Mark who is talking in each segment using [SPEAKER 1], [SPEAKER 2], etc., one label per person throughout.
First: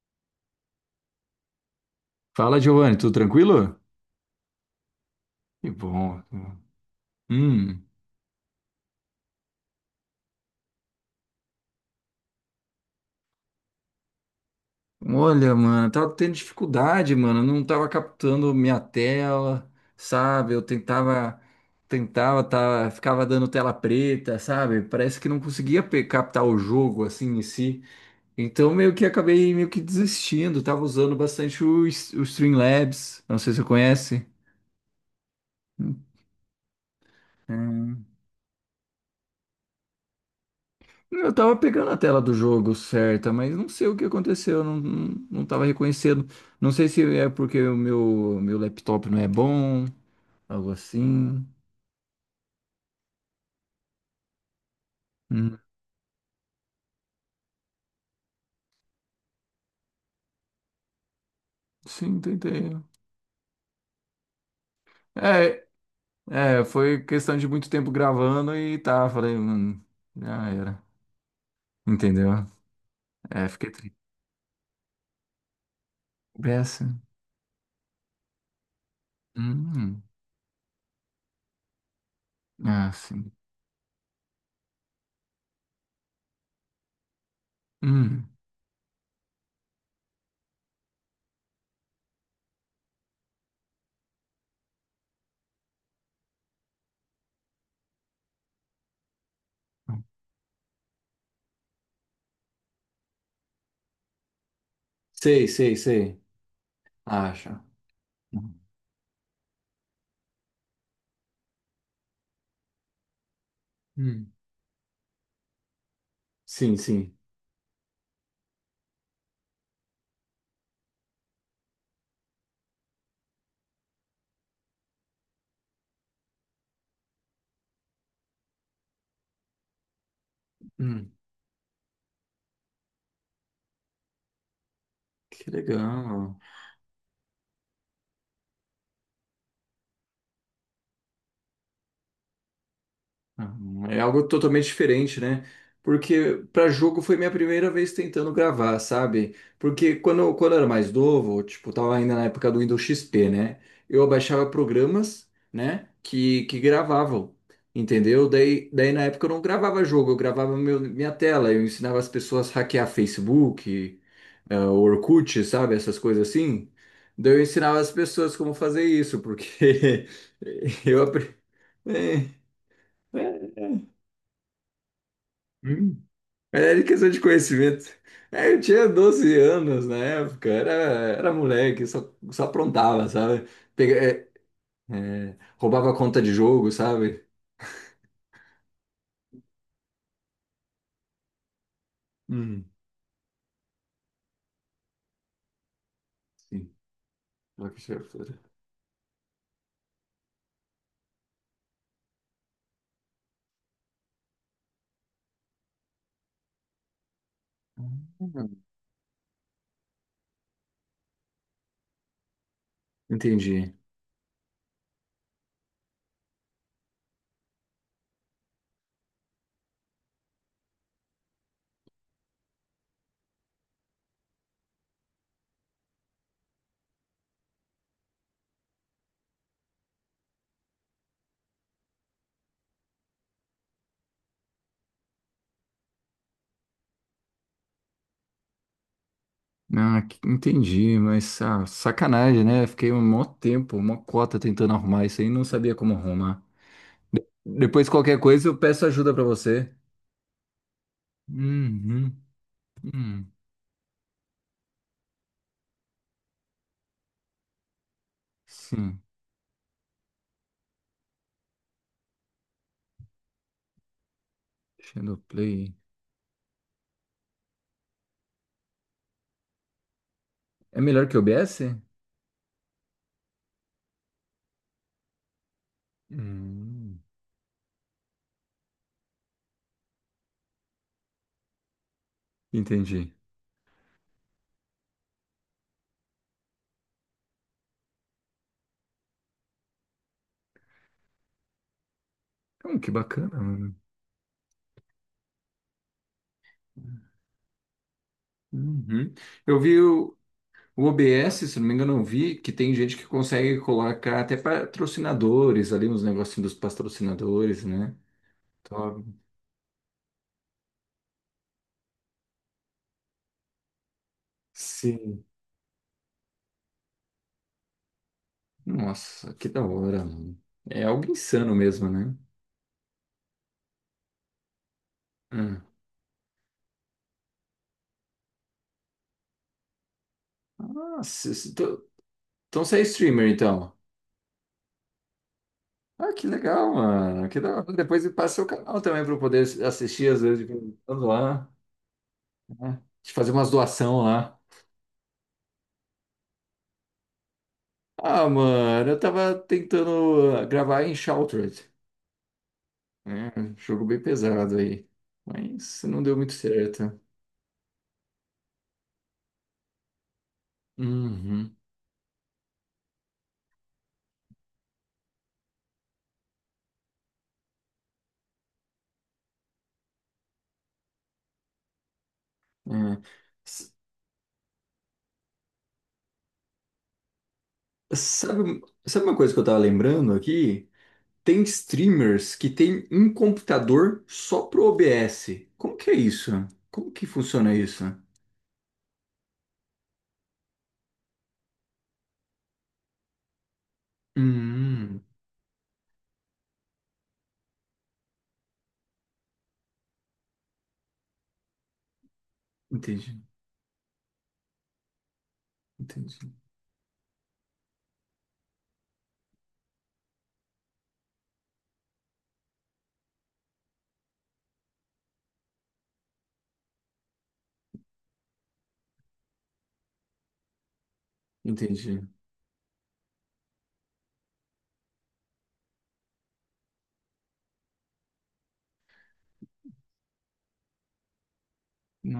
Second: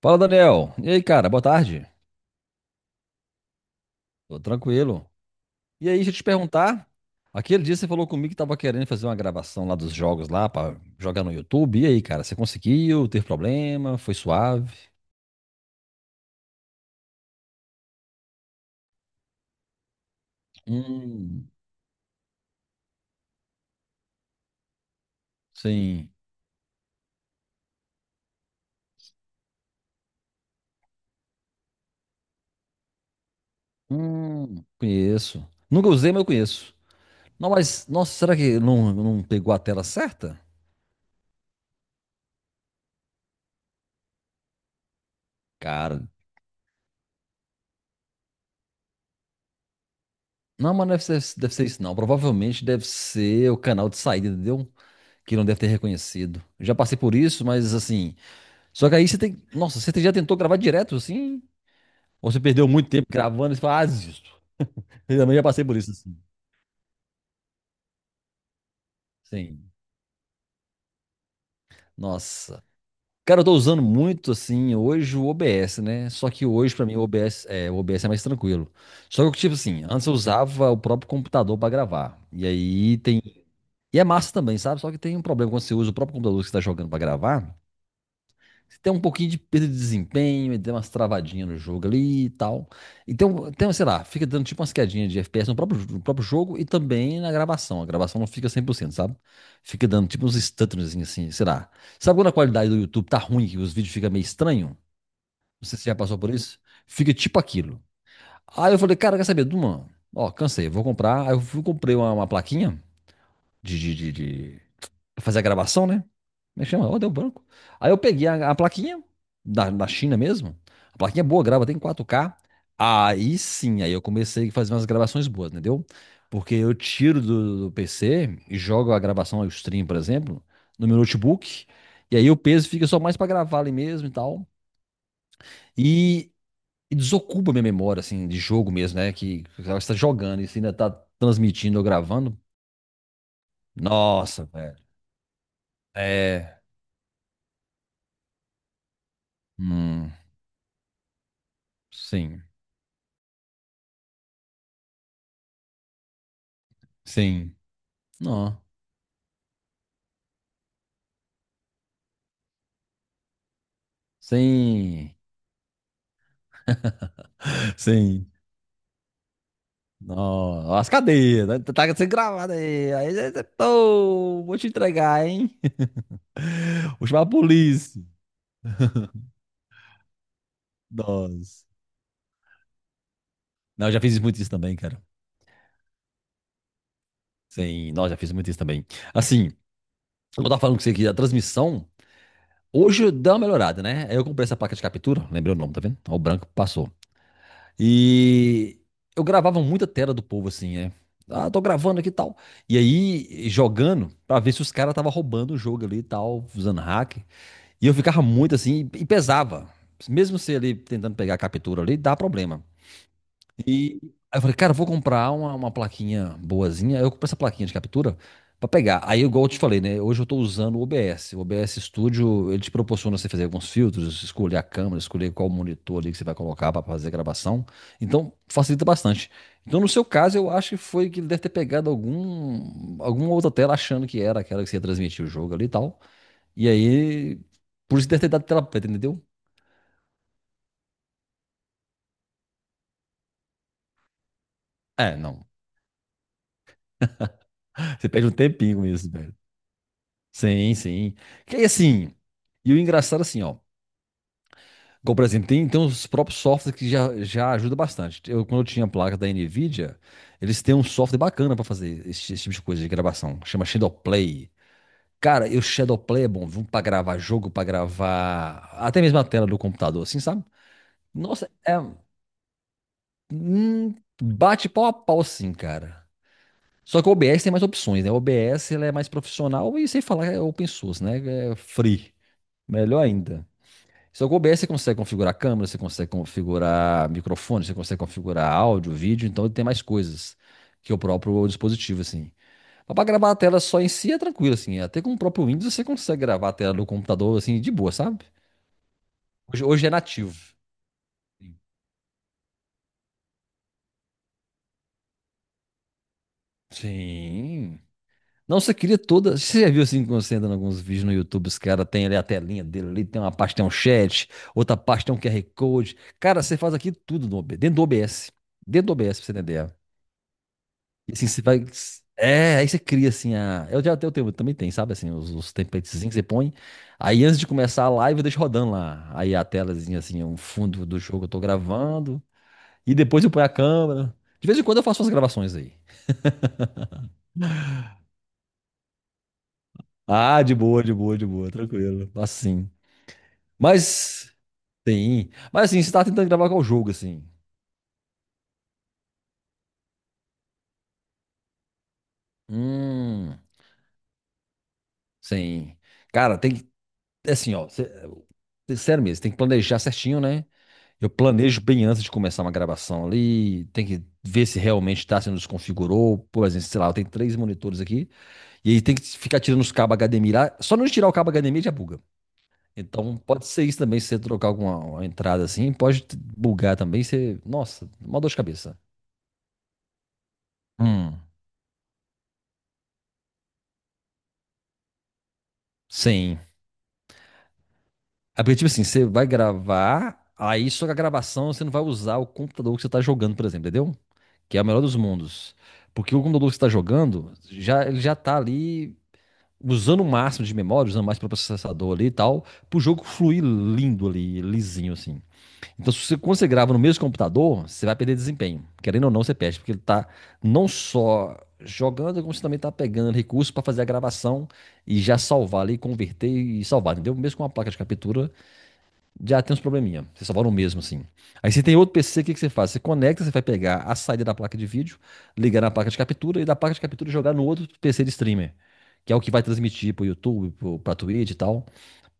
[SPEAKER 1] Fala, Daniel. E aí, cara? Boa tarde.
[SPEAKER 2] Fala, Giovanni, tudo tranquilo?
[SPEAKER 1] Tô tranquilo.
[SPEAKER 2] Que
[SPEAKER 1] E aí, deixa eu
[SPEAKER 2] bom.
[SPEAKER 1] te perguntar. Aquele dia
[SPEAKER 2] Hum,
[SPEAKER 1] você falou comigo que tava querendo fazer uma gravação lá dos jogos lá pra jogar no YouTube. E aí, cara? Você conseguiu? Teve problema? Foi suave?
[SPEAKER 2] olha, mano, tava tendo dificuldade, mano, não tava captando minha tela, sabe? Eu tentava,
[SPEAKER 1] Hum,
[SPEAKER 2] tentava, tava, ficava dando tela preta, sabe? Parece que não conseguia
[SPEAKER 1] sim.
[SPEAKER 2] captar o jogo, assim, em si. Então, meio que acabei meio que desistindo, tava usando bastante o Streamlabs, não sei se você conhece.
[SPEAKER 1] Conheço. Nunca usei, mas eu conheço. Não, mas, nossa, será que não pegou a tela certa?
[SPEAKER 2] Eu tava pegando a tela do jogo certa, mas não sei o que aconteceu, não tava
[SPEAKER 1] Cara,
[SPEAKER 2] reconhecendo. Não sei se é porque meu laptop não é bom, algo
[SPEAKER 1] não, mas não deve ser,
[SPEAKER 2] assim.
[SPEAKER 1] deve ser isso, não. Provavelmente deve ser o canal de saída, entendeu? Que não
[SPEAKER 2] Hum.
[SPEAKER 1] deve ter reconhecido. Já passei por isso, mas assim. Só que aí você tem. Nossa, você já tentou gravar direto assim?
[SPEAKER 2] Sim,
[SPEAKER 1] Ou você perdeu
[SPEAKER 2] tentei.
[SPEAKER 1] muito tempo gravando e você fala, ah, desisto. Eu também já passei
[SPEAKER 2] É,
[SPEAKER 1] por isso assim.
[SPEAKER 2] foi questão de muito tempo gravando e tá, falei,
[SPEAKER 1] Sim.
[SPEAKER 2] mano, já era. Entendeu?
[SPEAKER 1] Nossa. Cara, eu
[SPEAKER 2] É,
[SPEAKER 1] tô
[SPEAKER 2] fiquei
[SPEAKER 1] usando
[SPEAKER 2] triste.
[SPEAKER 1] muito assim hoje o OBS, né? Só que hoje
[SPEAKER 2] Beça.
[SPEAKER 1] pra mim o OBS é mais tranquilo. Só que tipo assim,
[SPEAKER 2] Hum,
[SPEAKER 1] antes eu usava o próprio computador pra gravar. E
[SPEAKER 2] ah,
[SPEAKER 1] aí tem,
[SPEAKER 2] sim.
[SPEAKER 1] e é massa também, sabe? Só que tem um problema quando você usa o próprio computador que você tá jogando pra gravar.
[SPEAKER 2] Hum.
[SPEAKER 1] Você tem um pouquinho de perda de desempenho, e tem umas travadinhas no jogo ali e tal. Então, tem, sei lá, fica dando tipo umas quedinhas de FPS no próprio jogo e também na gravação. A gravação não fica cem por cento, sabe? Fica dando tipo uns stutters assim, sei lá. Sabe quando a qualidade do YouTube tá ruim, que os vídeos ficam meio estranhos?
[SPEAKER 2] Sei,
[SPEAKER 1] Não
[SPEAKER 2] sei,
[SPEAKER 1] sei se você já passou
[SPEAKER 2] sei.
[SPEAKER 1] por isso. Fica tipo
[SPEAKER 2] Acha.
[SPEAKER 1] aquilo. Aí eu falei, cara, quer saber, Duma? Ó, cansei, vou comprar. Aí eu fui, comprei uma plaquinha de, de, de,
[SPEAKER 2] Hum.
[SPEAKER 1] de fazer a gravação, né? Me
[SPEAKER 2] Sim,
[SPEAKER 1] chama, ó, deu
[SPEAKER 2] sim.
[SPEAKER 1] branco. Aí eu peguei a plaquinha da China mesmo. A plaquinha é boa, grava tem 4K. Aí sim, aí eu comecei a fazer umas gravações boas, entendeu? Porque eu tiro do PC e jogo a gravação, o stream, por exemplo, no meu
[SPEAKER 2] Hum.
[SPEAKER 1] notebook. E aí o peso fica só mais pra gravar ali mesmo e tal.
[SPEAKER 2] Que
[SPEAKER 1] E,
[SPEAKER 2] legal.
[SPEAKER 1] e desocupa minha memória, assim, de jogo mesmo, né? Que você tá jogando e você ainda tá transmitindo ou gravando.
[SPEAKER 2] Uhum. É algo
[SPEAKER 1] Nossa,
[SPEAKER 2] totalmente
[SPEAKER 1] velho.
[SPEAKER 2] diferente, né? Porque
[SPEAKER 1] É.
[SPEAKER 2] para jogo foi minha primeira vez tentando gravar, sabe? Porque
[SPEAKER 1] Hum,
[SPEAKER 2] quando eu era mais novo, tipo, tava ainda na
[SPEAKER 1] sim.
[SPEAKER 2] época do Windows XP, né? Eu baixava programas, né? Que gravavam,
[SPEAKER 1] Sim.
[SPEAKER 2] entendeu?
[SPEAKER 1] Não.
[SPEAKER 2] Daí na época eu não gravava jogo, eu gravava minha tela, eu ensinava as pessoas a hackear Facebook,
[SPEAKER 1] Sim.
[SPEAKER 2] Orkut, sabe? Essas coisas assim. Daí eu ensinava as
[SPEAKER 1] Sim.
[SPEAKER 2] pessoas como fazer isso, porque
[SPEAKER 1] Não. As
[SPEAKER 2] eu aprendi.
[SPEAKER 1] cadeias, né? Tá sendo gravado aí. Aí você. Pô, vou te entregar, hein?
[SPEAKER 2] Hum. Mas era
[SPEAKER 1] Vou
[SPEAKER 2] questão de
[SPEAKER 1] chamar a
[SPEAKER 2] conhecimento.
[SPEAKER 1] polícia.
[SPEAKER 2] É, eu tinha 12 anos na época, era
[SPEAKER 1] Nossa.
[SPEAKER 2] moleque, só aprontava, sabe?
[SPEAKER 1] Não, eu
[SPEAKER 2] Pega,
[SPEAKER 1] já fiz
[SPEAKER 2] é,
[SPEAKER 1] muito isso também, cara.
[SPEAKER 2] roubava conta de jogo, sabe?
[SPEAKER 1] Sim, nós já fiz muito isso também. Assim, eu tava falando com você aqui da transmissão.
[SPEAKER 2] Hum.
[SPEAKER 1] Hoje deu uma melhorada, né? Aí eu comprei essa placa de captura. Lembrei o nome, tá vendo? Ó, o branco
[SPEAKER 2] Sim.
[SPEAKER 1] passou.
[SPEAKER 2] Só que tinha fora.
[SPEAKER 1] E eu gravava muita tela do povo assim, é. Ah, tô gravando aqui e tal. E aí, jogando, pra ver se os caras tava roubando o jogo ali e tal, usando hack. E eu ficava muito
[SPEAKER 2] Hum.
[SPEAKER 1] assim, e pesava. Mesmo você ali tentando pegar a captura ali, dá problema. E
[SPEAKER 2] Entendi.
[SPEAKER 1] aí eu falei, cara, eu vou comprar uma plaquinha boazinha. Aí eu comprei essa plaquinha de captura pra pegar. Aí, igual eu te falei, né? Hoje eu tô usando o OBS. O OBS Studio, ele te proporciona você fazer alguns filtros, escolher a câmera, escolher qual monitor ali que você vai colocar pra fazer a gravação. Então, facilita bastante. Então, no seu caso, eu acho que foi que ele deve ter pegado alguma outra tela achando que era aquela que você ia transmitir o jogo ali e tal. E aí, por isso deve ter dado tela preta, entendeu?
[SPEAKER 2] Ah, entendi, mas ah, sacanagem, né? Fiquei um mó tempo, uma cota tentando arrumar
[SPEAKER 1] É,
[SPEAKER 2] isso aí, não
[SPEAKER 1] não.
[SPEAKER 2] sabia como arrumar. De- depois,
[SPEAKER 1] Você
[SPEAKER 2] qualquer
[SPEAKER 1] perde um
[SPEAKER 2] coisa, eu
[SPEAKER 1] tempinho
[SPEAKER 2] peço
[SPEAKER 1] com isso,
[SPEAKER 2] ajuda pra
[SPEAKER 1] velho.
[SPEAKER 2] você.
[SPEAKER 1] Sim, sim. Que aí assim,
[SPEAKER 2] Uhum.
[SPEAKER 1] e o engraçado
[SPEAKER 2] Hum.
[SPEAKER 1] assim, ó. Como, por exemplo, tem uns próprios softwares que já ajuda bastante. Eu, quando eu tinha a
[SPEAKER 2] Sim,
[SPEAKER 1] placa da NVIDIA, eles têm um software bacana pra fazer esse tipo de coisa de gravação, que chama Shadowplay. Cara, e o
[SPEAKER 2] Shadowplay.
[SPEAKER 1] Shadowplay é bom, viu? Pra gravar jogo, pra gravar até mesmo a tela do computador, assim, sabe?
[SPEAKER 2] É melhor que o
[SPEAKER 1] Nossa,
[SPEAKER 2] OBS?
[SPEAKER 1] é. hum, bate pau a pau, sim, cara.
[SPEAKER 2] Hum,
[SPEAKER 1] Só que o OBS tem mais opções, né? O OBS ele é mais profissional e sem falar é open source, né? É free. Melhor
[SPEAKER 2] entendi.
[SPEAKER 1] ainda. Se que o OBS você consegue configurar câmera, você consegue configurar microfone, você consegue configurar áudio, vídeo, então ele tem mais coisas que o próprio dispositivo, assim.
[SPEAKER 2] Então, que
[SPEAKER 1] Mas pra gravar a
[SPEAKER 2] bacana,
[SPEAKER 1] tela
[SPEAKER 2] mano.
[SPEAKER 1] só em si é tranquilo, assim. Até com o próprio Windows você consegue gravar a tela do computador, assim, de boa, sabe?
[SPEAKER 2] Uhum. Eu
[SPEAKER 1] Hoje,
[SPEAKER 2] vi
[SPEAKER 1] hoje é nativo.
[SPEAKER 2] o OBS, se não me engano, eu vi que tem gente que consegue colocar até patrocinadores ali, uns negocinhos dos patrocinadores,
[SPEAKER 1] Sim.
[SPEAKER 2] né?
[SPEAKER 1] Não, você queria
[SPEAKER 2] Top.
[SPEAKER 1] toda. Você já viu assim, quando você entra em alguns vídeos no YouTube, os caras têm ali a telinha dele, ali tem uma parte, tem um chat, outra parte tem um
[SPEAKER 2] Sim.
[SPEAKER 1] QR Code. Cara, você faz aqui tudo no OBS, dentro do OBS. Dentro do OBS, pra você
[SPEAKER 2] Nossa, que da
[SPEAKER 1] entender.
[SPEAKER 2] hora, mano. É algo
[SPEAKER 1] E assim, você
[SPEAKER 2] insano
[SPEAKER 1] vai.
[SPEAKER 2] mesmo, né?
[SPEAKER 1] É, aí você cria assim a. Eu já tenho, eu também tem, sabe? Assim, os
[SPEAKER 2] Hum.
[SPEAKER 1] templatezinhos que você põe. Aí antes de começar a live, eu deixo rodando lá. Aí a telazinha, assim, o fundo do jogo eu
[SPEAKER 2] Nossa,
[SPEAKER 1] tô gravando.
[SPEAKER 2] então você é
[SPEAKER 1] E depois
[SPEAKER 2] streamer,
[SPEAKER 1] eu ponho a
[SPEAKER 2] então.
[SPEAKER 1] câmera. De vez em quando eu faço umas gravações aí.
[SPEAKER 2] Ah, que legal, mano. Que da hora. Depois passa o canal também para eu poder assistir, às vezes,
[SPEAKER 1] Ah,
[SPEAKER 2] de
[SPEAKER 1] de
[SPEAKER 2] vez em
[SPEAKER 1] boa, de
[SPEAKER 2] quando
[SPEAKER 1] boa, de
[SPEAKER 2] lá,
[SPEAKER 1] boa, tranquilo. Assim.
[SPEAKER 2] né? De fazer umas doação
[SPEAKER 1] Mas.
[SPEAKER 2] lá.
[SPEAKER 1] Sim. Mas assim, você tá tentando gravar qual jogo, assim?
[SPEAKER 2] Ah, mano, eu tava tentando gravar em Shrouded, né?
[SPEAKER 1] Hum.
[SPEAKER 2] Jogo bem pesado aí,
[SPEAKER 1] Sim.
[SPEAKER 2] mas não deu muito
[SPEAKER 1] Cara, tem que.
[SPEAKER 2] certo.
[SPEAKER 1] É assim, ó. Sério mesmo, tem que planejar certinho, né? Eu
[SPEAKER 2] Uhum,
[SPEAKER 1] planejo bem antes de começar uma gravação ali, tem que ver se realmente está sendo desconfigurou. Por exemplo, sei lá, eu tenho três monitores aqui, e aí tem que ficar tirando os cabos HDMI lá. Só não tirar o cabo HDMI já buga.
[SPEAKER 2] é.
[SPEAKER 1] Então pode ser
[SPEAKER 2] S-
[SPEAKER 1] isso também, se você trocar alguma uma entrada assim, pode bugar também. Você, nossa, uma dor de
[SPEAKER 2] Sabe,
[SPEAKER 1] cabeça.
[SPEAKER 2] sabe uma coisa que eu tava lembrando aqui?
[SPEAKER 1] Hum,
[SPEAKER 2] Tem streamers que tem um computador só pro OBS. Como que é isso?
[SPEAKER 1] sim.
[SPEAKER 2] Como que funciona isso?
[SPEAKER 1] É porque, tipo assim, você vai gravar, aí só que a gravação você não vai usar o computador que você está jogando, por exemplo, entendeu? Que é o melhor dos
[SPEAKER 2] Hum,
[SPEAKER 1] mundos. Porque o computador que você está jogando, já, ele já tá ali usando o máximo de memória, usando mais para o processador ali e tal, para o jogo
[SPEAKER 2] entendi,
[SPEAKER 1] fluir lindo ali, lisinho assim. Então, se você,
[SPEAKER 2] entendi,
[SPEAKER 1] quando você grava no mesmo computador, você vai perder desempenho. Querendo ou não, você perde, porque ele tá não só jogando, como você também tá pegando recursos para fazer a gravação e já salvar ali, converter e salvar, entendeu? Mesmo com uma placa de captura, já tem uns probleminha. Você só vai no mesmo, assim. Aí você tem outro
[SPEAKER 2] entendi.
[SPEAKER 1] PC, o que que você faz? Você conecta, você vai pegar a saída da placa de vídeo, ligar na placa de captura e da placa de captura jogar no outro PC de streamer. Que é o que vai transmitir pro YouTube, pro, pra Twitch e tal,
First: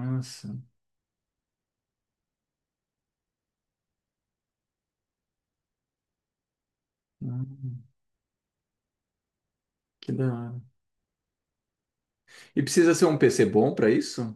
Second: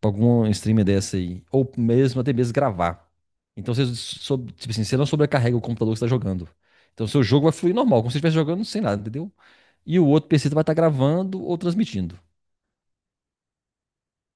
[SPEAKER 1] pra algum streamer dessa aí. Ou mesmo, até mesmo gravar. Então você, tipo assim, você não sobrecarrega o computador que você tá jogando. Então seu jogo vai fluir
[SPEAKER 2] hum,
[SPEAKER 1] normal, como se você estivesse jogando sem nada, entendeu? E o
[SPEAKER 2] que da
[SPEAKER 1] outro PC vai estar
[SPEAKER 2] hora.
[SPEAKER 1] gravando ou transmitindo.
[SPEAKER 2] E precisa ser um PC bom pra isso?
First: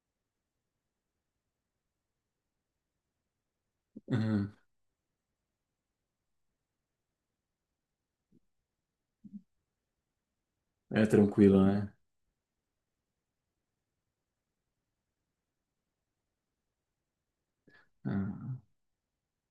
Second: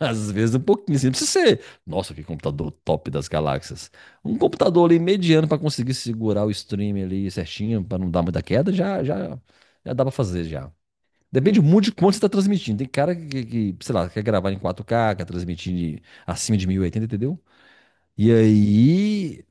[SPEAKER 1] Às vezes um pouquinho, assim, não precisa ser. Nossa, que computador top das galáxias. Um computador ali mediano para conseguir segurar o stream ali certinho, para não dar muita queda, já dá para fazer já.
[SPEAKER 2] É tranquilo,
[SPEAKER 1] Depende muito
[SPEAKER 2] né?
[SPEAKER 1] de quanto você está transmitindo. Tem cara que sei lá, quer gravar em 4K, quer transmitir acima de 1080, entendeu? E
[SPEAKER 2] Ah,
[SPEAKER 1] aí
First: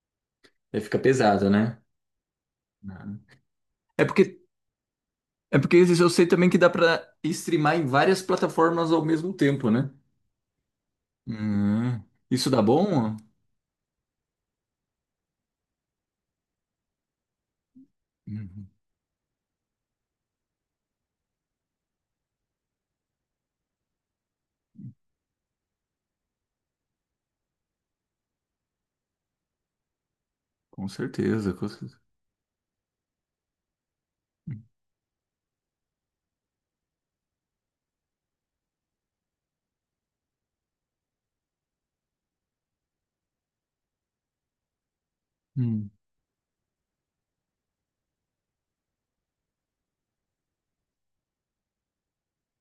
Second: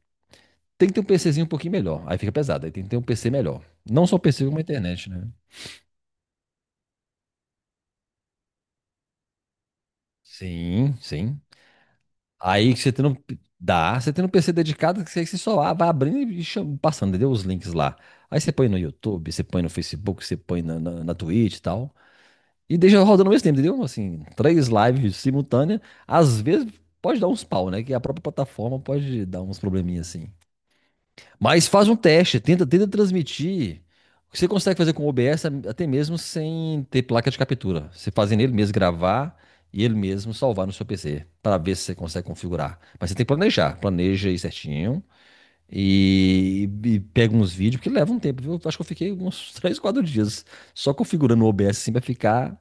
[SPEAKER 2] aí
[SPEAKER 1] tem que
[SPEAKER 2] fica
[SPEAKER 1] ter um PCzinho
[SPEAKER 2] pesado,
[SPEAKER 1] um pouquinho
[SPEAKER 2] né?
[SPEAKER 1] melhor. Aí fica pesado, aí tem que ter um
[SPEAKER 2] Ah.
[SPEAKER 1] PC melhor.
[SPEAKER 2] É
[SPEAKER 1] Não só o
[SPEAKER 2] porque,
[SPEAKER 1] PC, como a internet, né?
[SPEAKER 2] é porque esses eu sei também que dá pra streamar em várias plataformas ao mesmo tempo, né?
[SPEAKER 1] Sim, sim.
[SPEAKER 2] Hum, isso dá
[SPEAKER 1] Aí que você tem
[SPEAKER 2] bom?
[SPEAKER 1] um, dá, você tem um PC dedicado que você só vai abrindo e passando, entendeu? Os links lá. Aí você
[SPEAKER 2] Uhum.
[SPEAKER 1] põe no YouTube, você põe no Facebook, você põe na Twitch e tal. E deixa rodando ao mesmo tempo, entendeu? Assim, três lives simultâneas. Às vezes pode dar uns pau, né? Que a própria plataforma pode dar uns probleminhas assim.
[SPEAKER 2] Com certeza, com
[SPEAKER 1] Mas faz um
[SPEAKER 2] certeza.
[SPEAKER 1] teste, tenta, tenta transmitir. O que você consegue fazer com o OBS até mesmo sem ter placa de captura. Você fazendo ele mesmo gravar e ele mesmo salvar no seu PC, para ver se você consegue configurar. Mas você tem que planejar, planeja aí certinho
[SPEAKER 2] Hum.
[SPEAKER 1] e pega uns vídeos, porque leva um tempo, viu? Acho que eu fiquei uns 3, 4 dias só configurando o OBS assim pra ficar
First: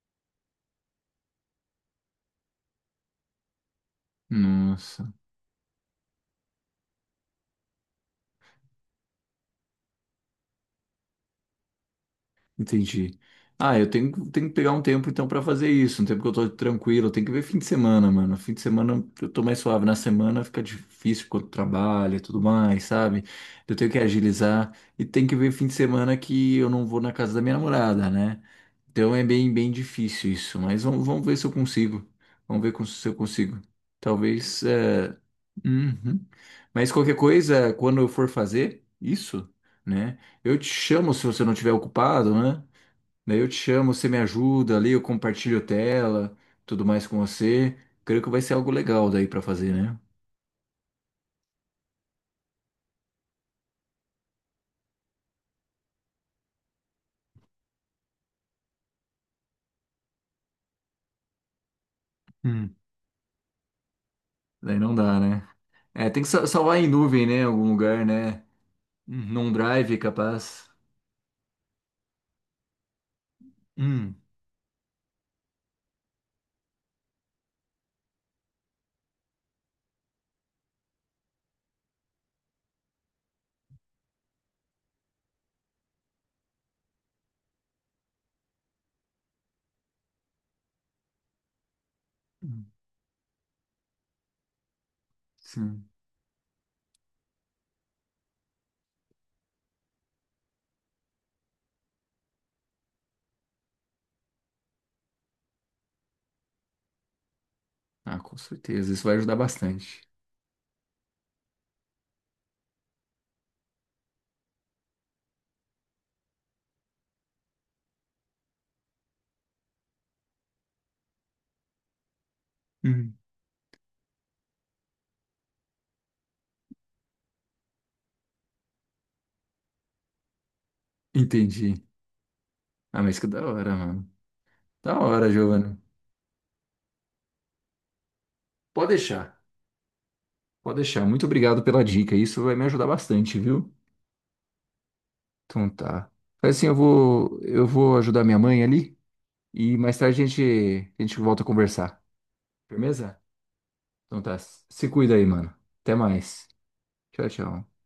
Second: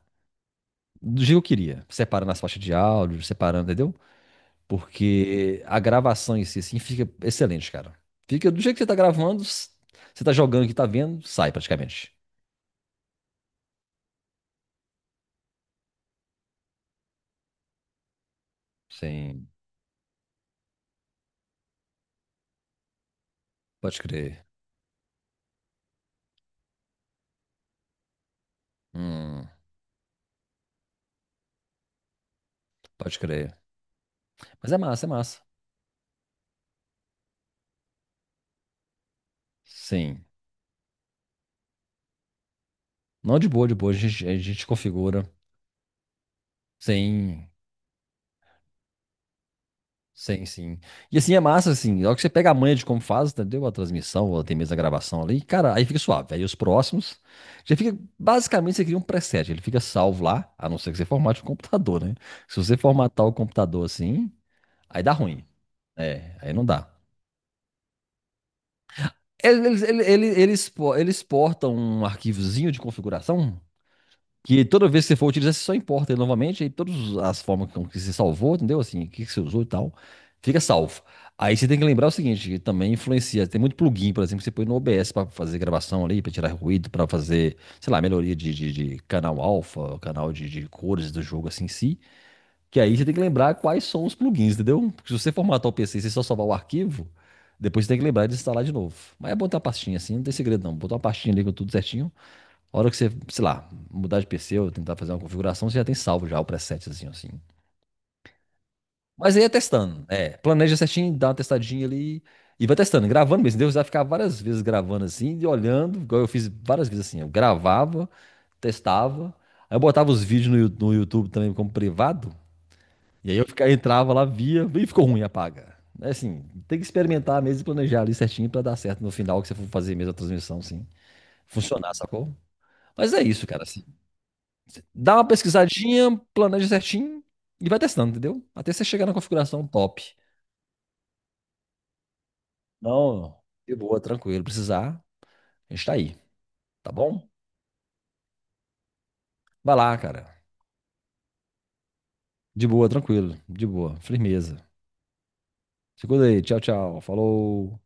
[SPEAKER 1] do jeito que eu queria. Separando as faixas de áudio, separando, entendeu?
[SPEAKER 2] Nossa.
[SPEAKER 1] Porque a gravação em si, assim, fica excelente, cara. Fica do jeito que você tá gravando, você tá jogando que tá vendo, sai praticamente.
[SPEAKER 2] Entendi. Ah, tenho que pegar um tempo então pra fazer isso, um tempo que eu tô tranquilo, tem que ver fim de semana, mano. Fim de semana eu tô
[SPEAKER 1] Sim,
[SPEAKER 2] mais suave, na semana fica difícil quando trabalha e tudo mais, sabe? Eu tenho que
[SPEAKER 1] pode crer.
[SPEAKER 2] agilizar e tem que ver fim de semana que eu não vou na casa da minha namorada, né? Então é
[SPEAKER 1] Hum,
[SPEAKER 2] bem difícil isso, mas vamos ver se eu consigo. Vamos ver se eu
[SPEAKER 1] pode crer.
[SPEAKER 2] consigo. Talvez.
[SPEAKER 1] Mas é massa, é
[SPEAKER 2] É,
[SPEAKER 1] massa.
[SPEAKER 2] uhum. Mas qualquer coisa, quando eu for fazer isso, né?
[SPEAKER 1] Sim.
[SPEAKER 2] Eu te chamo se você não estiver ocupado, né? Daí
[SPEAKER 1] Não,
[SPEAKER 2] eu
[SPEAKER 1] de
[SPEAKER 2] te
[SPEAKER 1] boa, de boa.
[SPEAKER 2] chamo,
[SPEAKER 1] A
[SPEAKER 2] você me
[SPEAKER 1] gente, a gente
[SPEAKER 2] ajuda ali, eu
[SPEAKER 1] configura.
[SPEAKER 2] compartilho tela, tudo mais com
[SPEAKER 1] Sim.
[SPEAKER 2] você. Creio que vai ser algo legal daí pra fazer, né?
[SPEAKER 1] Sim, sim. E assim, é massa, assim, logo que você pega a manha de como faz, entendeu? A transmissão, ou até mesmo a gravação ali, cara, aí fica suave. Aí os próximos, já fica, basicamente, você cria um preset, ele fica salvo lá, a não ser que você formate o computador, né? Se
[SPEAKER 2] Hum.
[SPEAKER 1] você formatar o computador assim,
[SPEAKER 2] Daí não
[SPEAKER 1] aí dá
[SPEAKER 2] dá, né?
[SPEAKER 1] ruim.
[SPEAKER 2] É, tem que
[SPEAKER 1] É, aí não
[SPEAKER 2] salvar em
[SPEAKER 1] dá.
[SPEAKER 2] nuvem, né? Em algum lugar, né? Num uhum,
[SPEAKER 1] Eles,
[SPEAKER 2] drive,
[SPEAKER 1] eles, eles, eles,
[SPEAKER 2] capaz.
[SPEAKER 1] expo- eles exportam um arquivozinho de configuração.
[SPEAKER 2] Hum,
[SPEAKER 1] Que toda vez que você for utilizar, você só importa ele novamente, aí todas as formas com que você salvou, entendeu? Assim, o que que você usou e tal, fica salvo. Aí você tem que lembrar o seguinte, que também influencia. Tem muito plugin, por exemplo, que você põe no OBS para fazer gravação ali, para tirar ruído, para fazer, sei lá, melhoria de canal alfa, canal de cores do jogo assim em si.
[SPEAKER 2] hum,
[SPEAKER 1] Que aí você tem que lembrar quais são os plugins, entendeu? Porque se você formatar o
[SPEAKER 2] sim.
[SPEAKER 1] PC e você só salvar o arquivo, depois você tem que lembrar de instalar de novo. Mas é botar a pastinha assim, não tem segredo não. Botar uma pastinha ali com tudo certinho. A hora que você, sei lá, mudar de PC ou tentar fazer uma configuração, você já tem salvo já o presetzinho assim.
[SPEAKER 2] Ah, com certeza. Isso vai ajudar
[SPEAKER 1] Mas aí é
[SPEAKER 2] bastante.
[SPEAKER 1] testando, é. Planeja certinho, dá uma testadinha ali e vai testando, gravando mesmo. Deus vai ficar várias vezes gravando assim e olhando, igual eu fiz várias vezes assim. Eu gravava, testava, aí eu botava os vídeos no, no YouTube também como privado,
[SPEAKER 2] Hum.
[SPEAKER 1] e aí eu ficava, entrava lá, via, e ficou ruim, apaga. É assim, tem que experimentar mesmo e planejar ali certinho pra dar certo no final que você for fazer mesmo a transmissão, assim,
[SPEAKER 2] Entendi.
[SPEAKER 1] funcionar, sacou?
[SPEAKER 2] Ah,
[SPEAKER 1] Mas
[SPEAKER 2] mas
[SPEAKER 1] é
[SPEAKER 2] que da
[SPEAKER 1] isso, cara.
[SPEAKER 2] hora,
[SPEAKER 1] Assim.
[SPEAKER 2] mano. Da
[SPEAKER 1] Dá uma
[SPEAKER 2] hora, Giovana.
[SPEAKER 1] pesquisadinha, planeja certinho e vai testando, entendeu? Até você
[SPEAKER 2] Pode
[SPEAKER 1] chegar na
[SPEAKER 2] deixar.
[SPEAKER 1] configuração top.
[SPEAKER 2] Pode deixar. Muito obrigado pela dica. Isso vai me ajudar
[SPEAKER 1] Não,
[SPEAKER 2] bastante, viu?
[SPEAKER 1] de boa, tranquilo. Precisar,
[SPEAKER 2] Então
[SPEAKER 1] a gente tá
[SPEAKER 2] tá.
[SPEAKER 1] aí,
[SPEAKER 2] Faz assim,
[SPEAKER 1] tá bom?
[SPEAKER 2] eu vou ajudar minha mãe ali.
[SPEAKER 1] Vai
[SPEAKER 2] E
[SPEAKER 1] lá,
[SPEAKER 2] mais tarde
[SPEAKER 1] cara.
[SPEAKER 2] a gente volta a conversar.
[SPEAKER 1] De boa,
[SPEAKER 2] Firmeza?
[SPEAKER 1] tranquilo. De boa,
[SPEAKER 2] Então tá.
[SPEAKER 1] firmeza.
[SPEAKER 2] Se cuida aí, mano. Até
[SPEAKER 1] Se cuida aí.
[SPEAKER 2] mais.
[SPEAKER 1] Tchau, tchau.
[SPEAKER 2] Tchau, tchau.
[SPEAKER 1] Falou.